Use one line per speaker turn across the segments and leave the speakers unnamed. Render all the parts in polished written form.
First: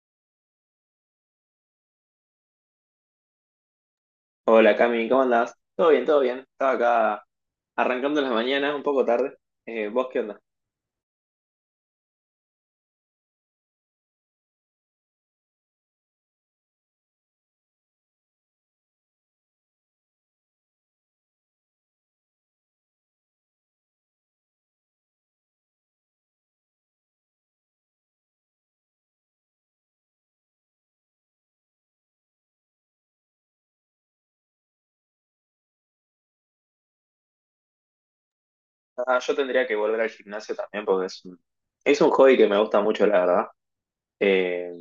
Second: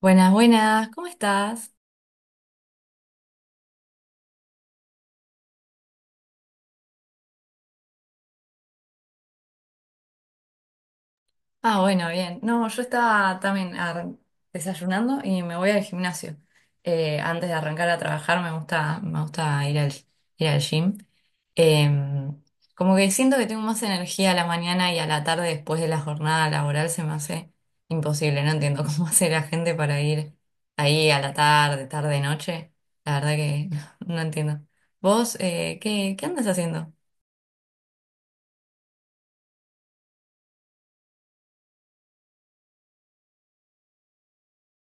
Buenas, buenas, ¿cómo estás?
Hola Cami, ¿cómo andás? Todo bien, todo bien. Estaba acá arrancando las mañanas, un poco tarde. ¿Vos qué onda?
Ah, bueno, bien. No, yo estaba también desayunando y me voy al gimnasio. Antes de arrancar a trabajar me gusta ir al gym. Em, como que siento que tengo más energía a la mañana y a la tarde después de la jornada laboral se me hace imposible. No entiendo cómo hace la gente para ir ahí a la tarde, tarde, noche. La verdad que no entiendo. ¿Vos qué andas haciendo?
Ah, yo tendría que volver al gimnasio también porque es un hobby que me gusta mucho, la verdad. Eh,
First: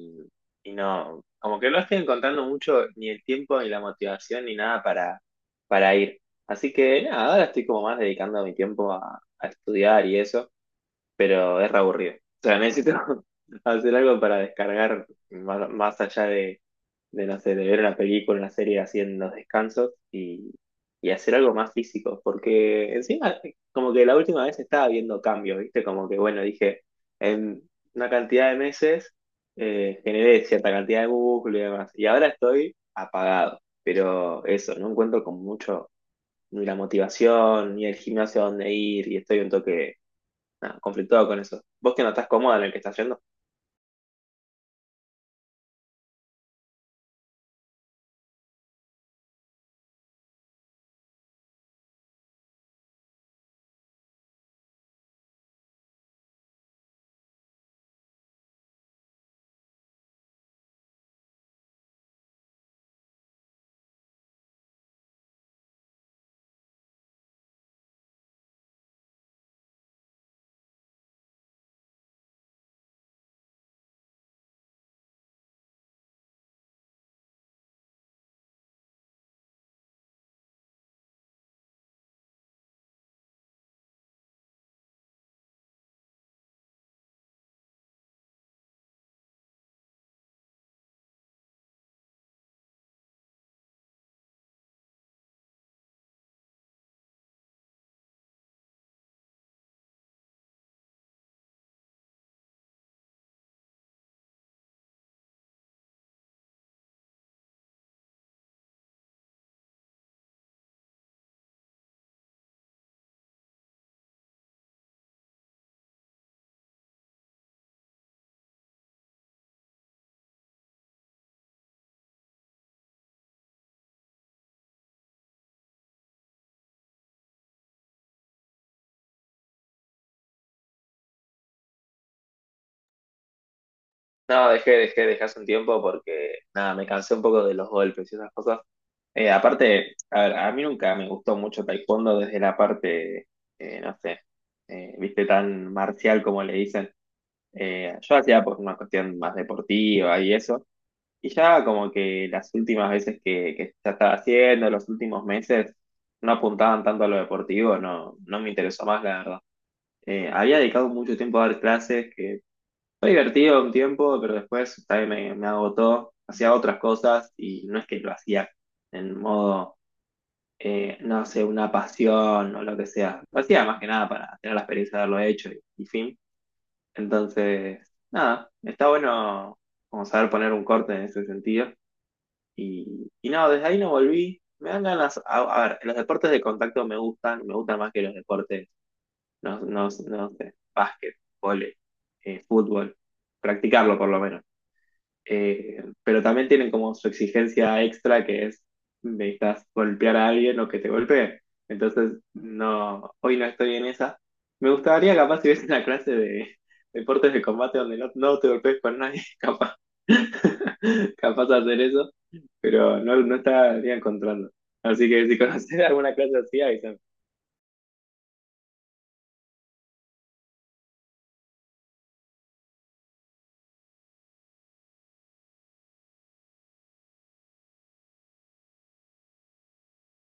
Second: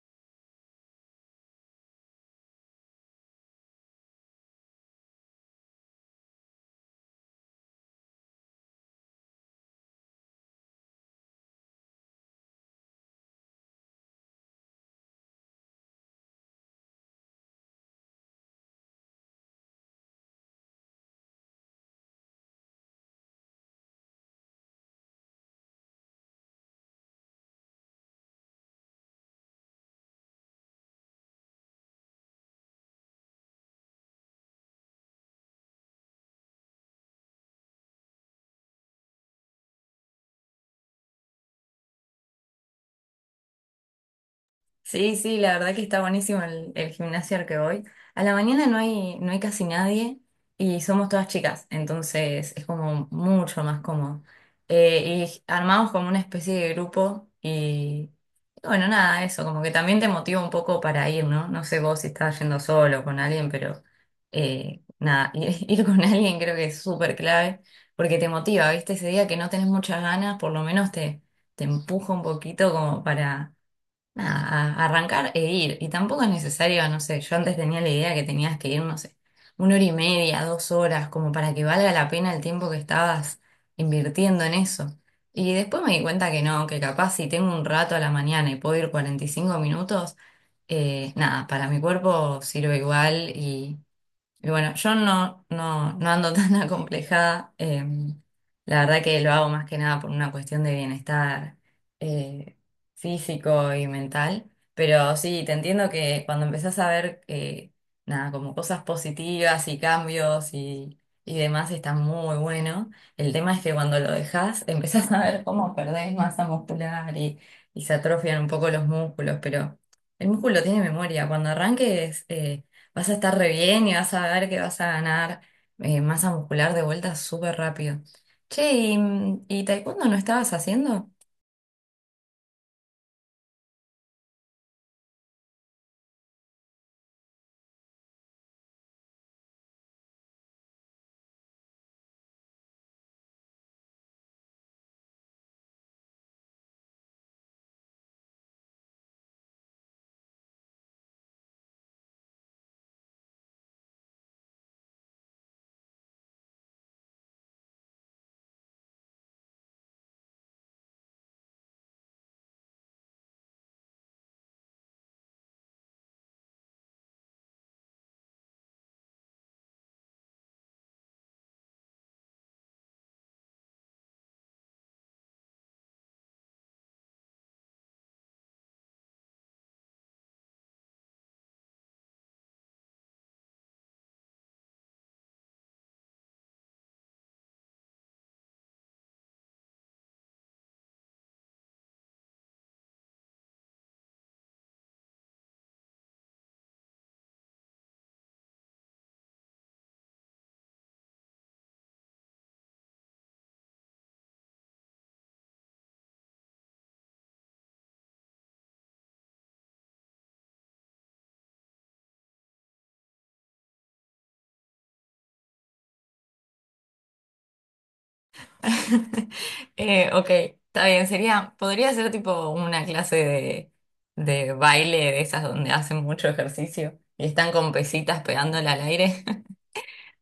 y no, como que no estoy encontrando mucho ni el tiempo ni la motivación ni nada para ir. Así que nada, ahora estoy como más dedicando mi tiempo a estudiar y eso, pero es re aburrido. O sea, necesito hacer algo para descargar más, más allá no sé, de ver una película, una serie haciendo descansos y hacer algo más físico, porque encima, como que la última vez estaba viendo cambios, ¿viste? Como que, bueno, dije, en una cantidad de meses generé cierta cantidad de músculo y demás, y ahora estoy apagado, pero eso, no encuentro con mucho ni la motivación, ni el gimnasio a dónde ir, y estoy un toque nada, conflictuado con eso. ¿Vos que no estás cómoda en el que estás yendo?
Sí, sí, la verdad que está buenísimo el gimnasio al que voy. A la mañana no hay casi nadie y somos todas chicas, entonces es como mucho más cómodo. Y armamos como una especie de grupo y bueno, nada, eso, como que también te motiva un poco para ir, ¿no? No sé vos si estás yendo solo o con alguien, pero nada, ir con alguien creo que es súper clave porque te motiva, ¿viste? Ese día que no tenés muchas ganas, por lo menos te empuja un poquito como para nada, arrancar e ir. Y tampoco es necesario, no sé, yo antes tenía la idea que tenías que ir, no sé, una hora y media, 2 horas, como para que valga la pena el tiempo que estabas invirtiendo en eso. Y después me di cuenta que no, que capaz si tengo un rato a la mañana y puedo ir 45 minutos, nada, para mi cuerpo sirve igual y bueno, yo no ando tan acomplejada. La verdad que lo hago más que nada por una cuestión de bienestar eh, físico y mental. Pero sí, te entiendo que cuando empezás a ver nada, como cosas positivas y cambios y demás está muy bueno. El tema es que cuando lo dejás, empezás a ver cómo perdés masa muscular y se atrofian un poco los músculos. Pero el músculo tiene memoria. Cuando arranques, vas a estar re bien y vas a ver que vas a ganar masa muscular de vuelta súper rápido. Che, ¿y taekwondo no estabas haciendo?
No, dejé hace un tiempo porque, nada, me cansé un poco de los golpes y esas cosas. Aparte, a ver, a mí nunca me gustó mucho taekwondo desde la parte, no sé, viste, tan marcial como le dicen. Yo hacía por una cuestión más deportiva y eso. Y ya como que las últimas veces que ya estaba haciendo, los últimos meses, no apuntaban tanto a lo deportivo, no me interesó más, la verdad. Había dedicado mucho tiempo a dar clases, que fue divertido un tiempo, pero después también me agotó. Hacía otras cosas y no es que lo hacía en modo, no sé, una pasión o lo que sea. Lo hacía más que nada para tener la experiencia de haberlo hecho y fin. Entonces, nada, está bueno como saber poner un corte en ese sentido. Y no, desde ahí no volví. Me dan ganas, a ver, los deportes de contacto me gustan más que los deportes, no sé, básquet, vóley, fútbol, practicarlo por lo menos. Pero también tienen como su exigencia extra que es necesitas golpear a alguien o que te golpee. Entonces, no, hoy no estoy en esa. Me gustaría capaz si hubiese una clase de deportes de combate donde no te golpees con nadie, capaz. Capaz de hacer eso, pero no, no estaría encontrando. Así que si conoces alguna clase así, ahí
Ok, está bien, sería, podría ser tipo una clase de baile de esas donde hacen mucho ejercicio y están con pesitas pegándole al aire.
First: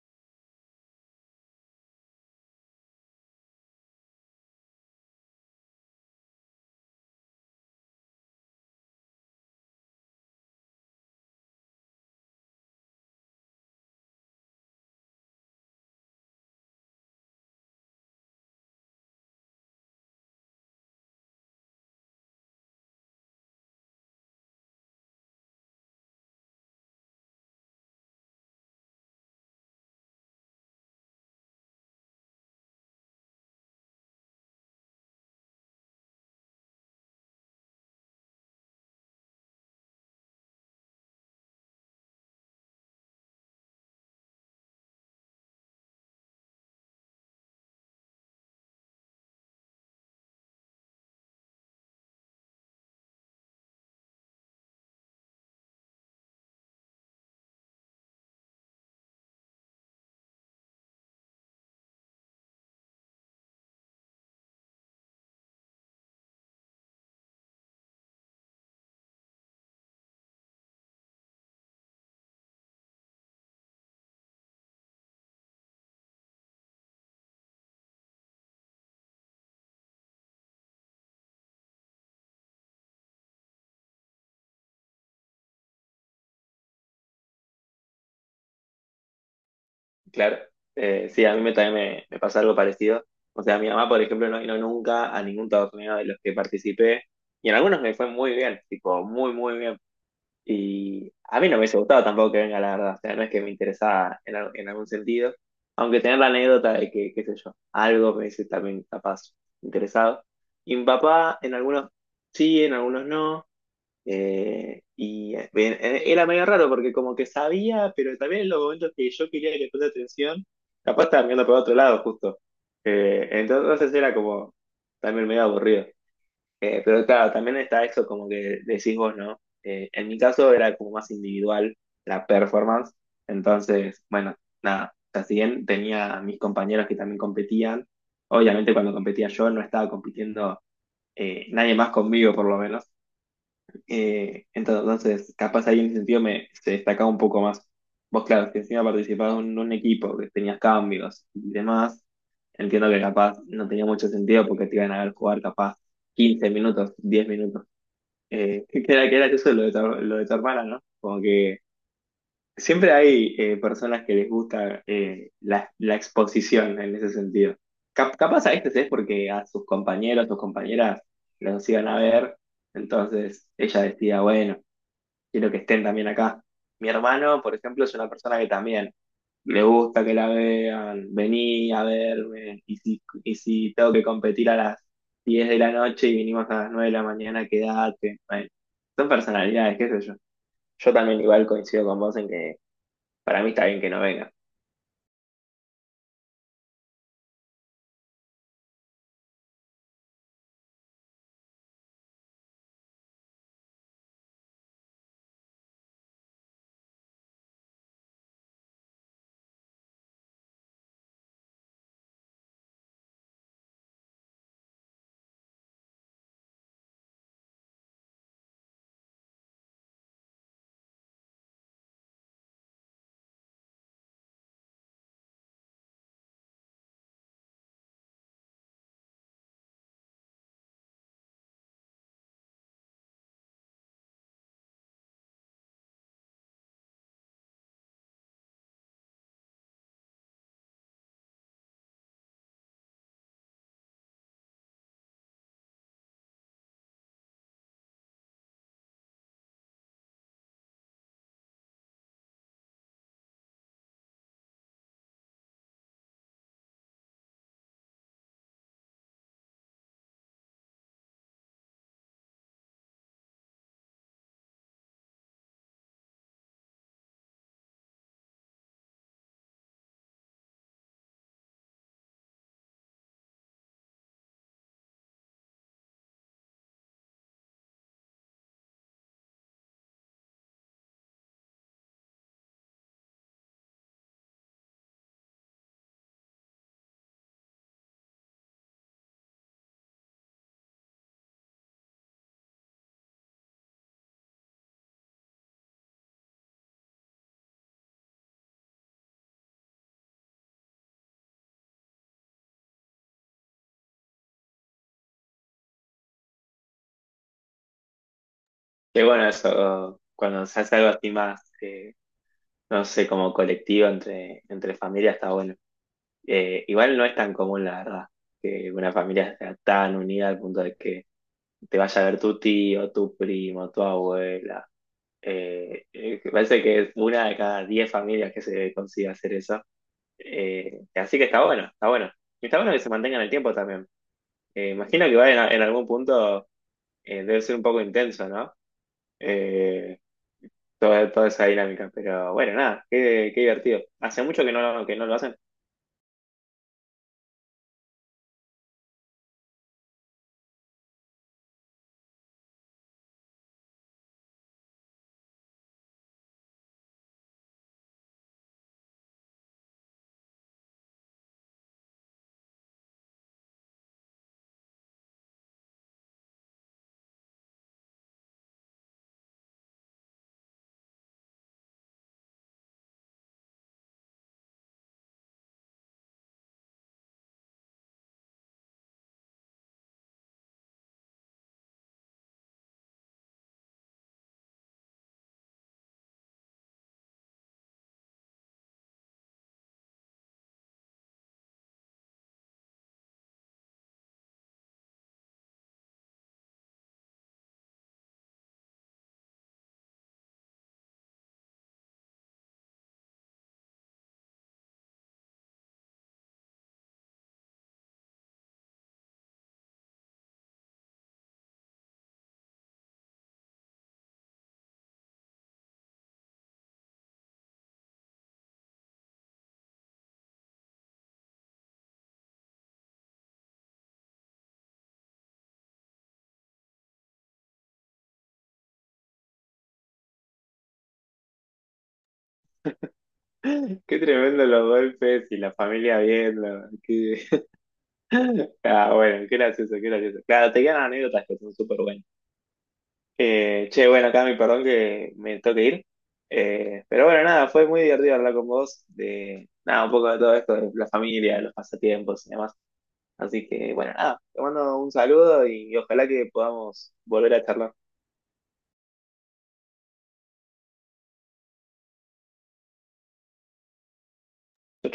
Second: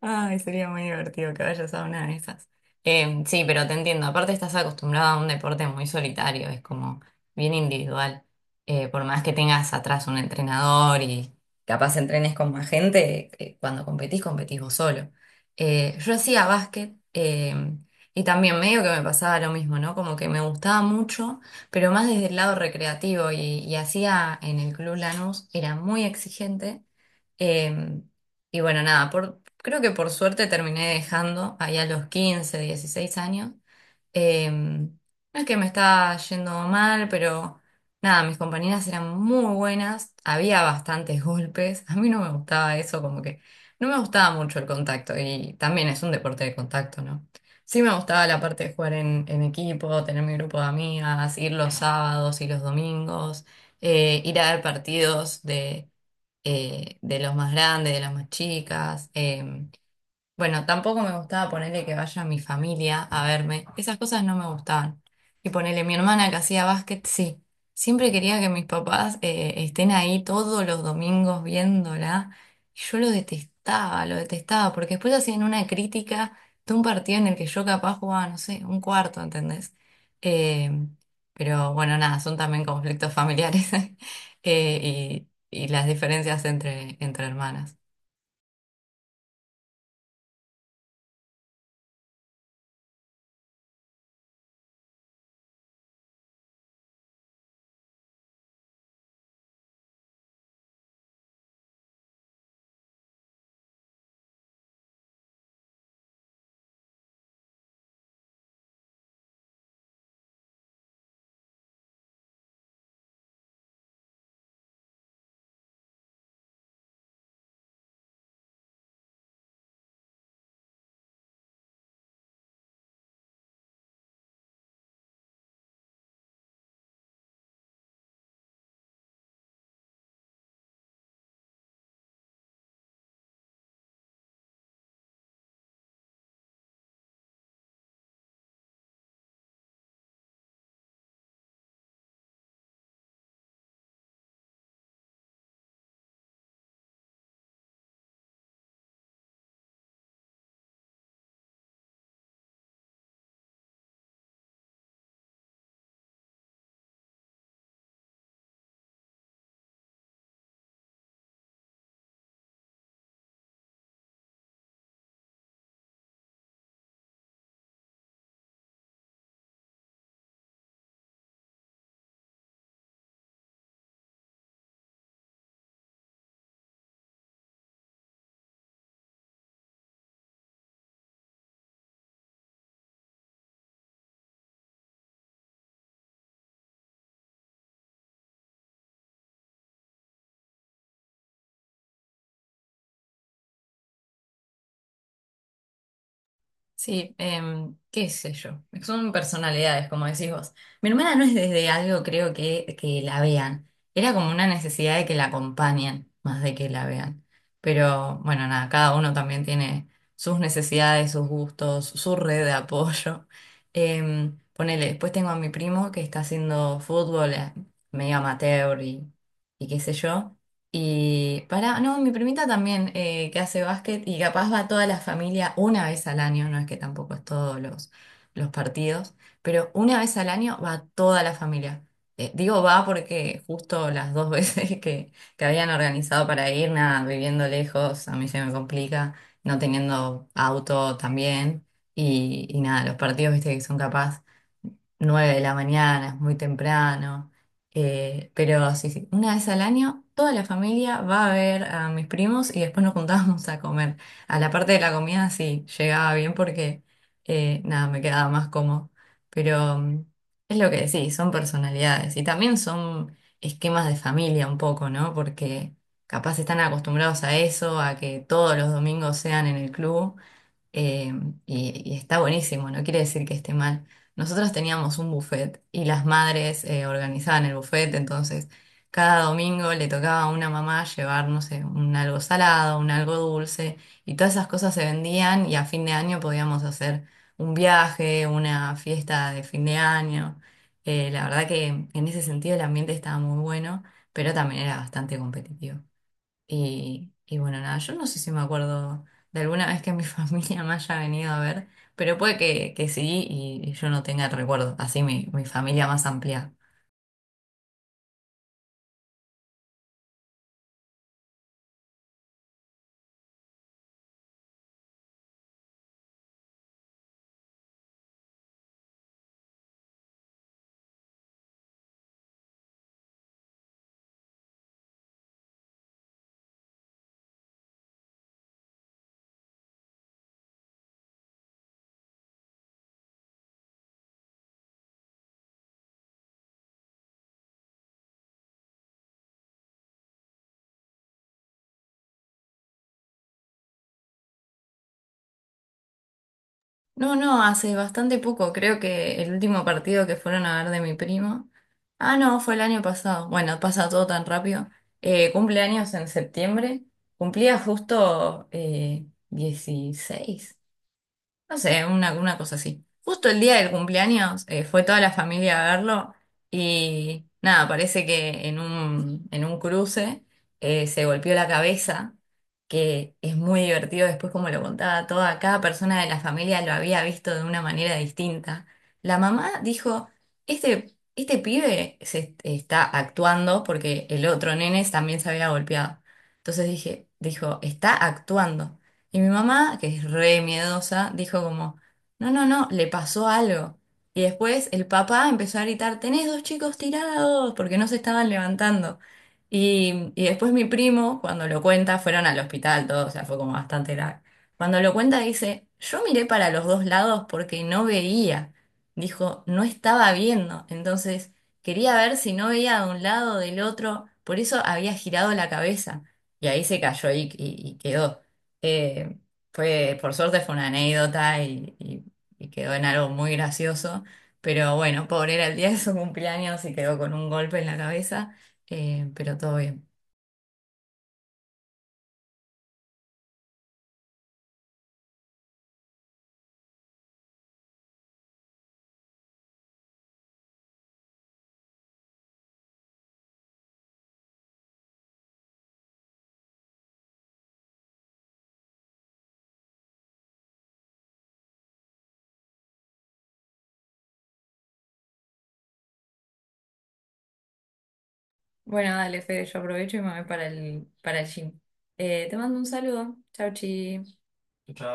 Ay, sería muy divertido que vayas a una de esas. Sí, pero te entiendo. Aparte estás acostumbrada a un deporte muy solitario, es como bien individual. Por más que tengas atrás un entrenador y capaz entrenes con más gente, cuando competís, competís vos solo. Yo hacía básquet y también medio que me pasaba lo mismo, ¿no? Como que me gustaba mucho, pero más desde el lado recreativo y hacía en el Club Lanús, era muy exigente. Em, y bueno, nada, creo que por suerte terminé dejando ahí a los 15, 16 años. No es que me estaba yendo mal, pero nada, mis compañeras eran muy buenas, había bastantes golpes, a mí no me gustaba eso, como que no me gustaba mucho el contacto y también es un deporte de contacto, ¿no? Sí me gustaba la parte de jugar en equipo, tener mi grupo de amigas, ir los sábados y los domingos, ir a ver partidos de los más grandes, de las más chicas. Bueno, tampoco me gustaba ponerle que vaya mi familia a verme. Esas cosas no me gustaban. Y ponerle mi hermana que hacía básquet, sí. Siempre quería que mis papás estén ahí todos los domingos viéndola. Y yo lo detestaba, porque después hacían una crítica de un partido en el que yo capaz jugaba, no sé, un cuarto, ¿entendés? Eh, pero bueno, nada, son también conflictos familiares y las diferencias entre hermanas.
claro. Sí, también me pasa algo parecido. O sea, mi mamá, por ejemplo, no vino nunca a ningún torneo de los que participé y en algunos me fue muy bien, tipo, muy bien. Y a mí no me hubiese gustado tampoco que venga, la verdad. O sea, no es que me interesaba en algún sentido, aunque tener la anécdota de que, qué sé yo, algo me dice también capaz interesado. Y mi papá, en algunos sí, en algunos no. Bien, era medio raro porque como que sabía, pero también en los momentos que yo quería que le preste atención, capaz estaba mirando para otro lado justo. Entonces era como también medio aburrido. Pero claro, también está eso como que decís vos, ¿no? En mi caso era como más individual la performance. Entonces, bueno, nada, o sea, si bien tenía a mis compañeros que también competían, obviamente cuando competía yo no estaba compitiendo nadie más conmigo por lo menos. Entonces, capaz ahí en ese sentido me, se destacaba un poco más. Vos, claro, si encima participabas en un equipo que tenías cambios y demás, entiendo que capaz no tenía mucho sentido porque te iban a ver jugar capaz 15 minutos, 10 minutos. Que era eso lo de tu hermana, ¿no? Como que siempre hay personas que les gusta la exposición en ese sentido. Capaz a veces es porque a sus compañeros, sus compañeras los iban a ver, entonces ella decía, bueno, quiero que estén también acá. Mi hermano, por ejemplo, es una persona que también le gusta que la vean, vení a verme, y si tengo que competir a las 10 de la noche y vinimos a las 9 de la mañana, quedate. Bueno, son personalidades, qué sé yo. Yo también igual coincido con vos en que para mí está bien que no venga.
Sí, qué sé yo. Son personalidades, como decís vos. Mi hermana no es desde algo, creo que la vean. Era como una necesidad de que la acompañen, más de que la vean. Pero bueno, nada, cada uno también tiene sus necesidades, sus gustos, su red de apoyo. Ponele, después tengo a mi primo que está haciendo fútbol medio amateur y qué sé yo. No, mi primita también que hace básquet y capaz va toda la familia una vez al año, no es que tampoco es todos los partidos, pero una vez al año va toda la familia. Digo va porque justo las dos veces que habían organizado para ir, nada, viviendo lejos, a mí se me complica, no teniendo auto también, y nada, los partidos, viste, que son capaz 9 de la mañana, es muy temprano. Pero sí, sí, una vez al año toda la familia va a ver a mis primos y después nos juntábamos a comer. A la parte de la comida sí llegaba bien porque nada, me quedaba más cómodo. Pero es lo que decís, son personalidades y también son esquemas de familia un poco, ¿no? Porque capaz están acostumbrados a eso, a que todos los domingos sean en el club eh, y está buenísimo, no quiere decir que esté mal. Nosotros teníamos un buffet y las madres organizaban el buffet, entonces cada domingo le tocaba a una mamá llevar, no sé, un algo salado, un algo dulce, y todas esas cosas se vendían y a fin de año podíamos hacer un viaje, una fiesta de fin de año. La verdad que en ese sentido el ambiente estaba muy bueno, pero también era bastante competitivo. Y bueno, nada, yo no sé si me acuerdo de alguna vez que mi familia me haya venido a ver, pero puede que sí y yo no tenga el recuerdo, así mi familia más amplia.
Que bueno, eso, cuando se hace algo así más, no sé, como colectivo entre familias está bueno. Igual no es tan común, la verdad, que una familia sea tan unida al punto de que te vaya a ver tu tío, tu primo, tu abuela. Me parece que es una de cada 10 familias que se consigue hacer eso. Así que está bueno, está bueno. Y está bueno que se mantengan el tiempo también. Imagino que va en algún punto debe ser un poco intenso, ¿no? Eh, toda esa dinámica. Pero bueno, nada, qué divertido. Hace mucho que que no lo hacen.
No, no, hace bastante poco, creo que el último partido que fueron a ver de mi primo. Ah, no, fue el año pasado. Bueno, pasa todo tan rápido. Cumpleaños en septiembre, cumplía justo 16. No sé, una cosa así. Justo el día del cumpleaños fue toda la familia a verlo y nada, parece que en un cruce se golpeó la cabeza, que es muy divertido después como lo contaba cada persona de la familia lo había visto de una manera distinta. La mamá dijo, este pibe se está actuando porque el otro nene también se había golpeado. Entonces dijo, está actuando. Y mi mamá, que es re miedosa, dijo como, no, no, no, le pasó algo. Y después el papá empezó a gritar, tenés dos chicos tirados, porque no se estaban levantando. Y después mi primo, cuando lo cuenta, fueron al hospital todos, o sea, fue como bastante grave. Cuando lo cuenta dice, yo miré para los dos lados porque no veía. Dijo, no estaba viendo. Entonces, quería ver si no veía de un lado o del otro, por eso había girado la cabeza. Y ahí se cayó y quedó. Eh, por suerte fue una anécdota y quedó en algo muy gracioso, pero bueno, pobre era el día de su cumpleaños y quedó con un golpe en la cabeza, pero todo bien.
Qué tremendo los golpes y la familia viendo. Qué... Ah, bueno, qué gracioso, qué gracioso. Claro, te quedan anécdotas que son súper buenas. Che, bueno, Cami, perdón que me toque ir. Pero bueno, nada, fue muy divertido hablar con vos de, nada, un poco de todo esto, de la familia, de los pasatiempos y demás. Así que, bueno, nada, te mando un saludo y ojalá que podamos volver a charlar.
Bueno, dale, Fede, yo aprovecho y me voy para el, gym. Te mando un saludo. Chau, chi.
Chau, chau.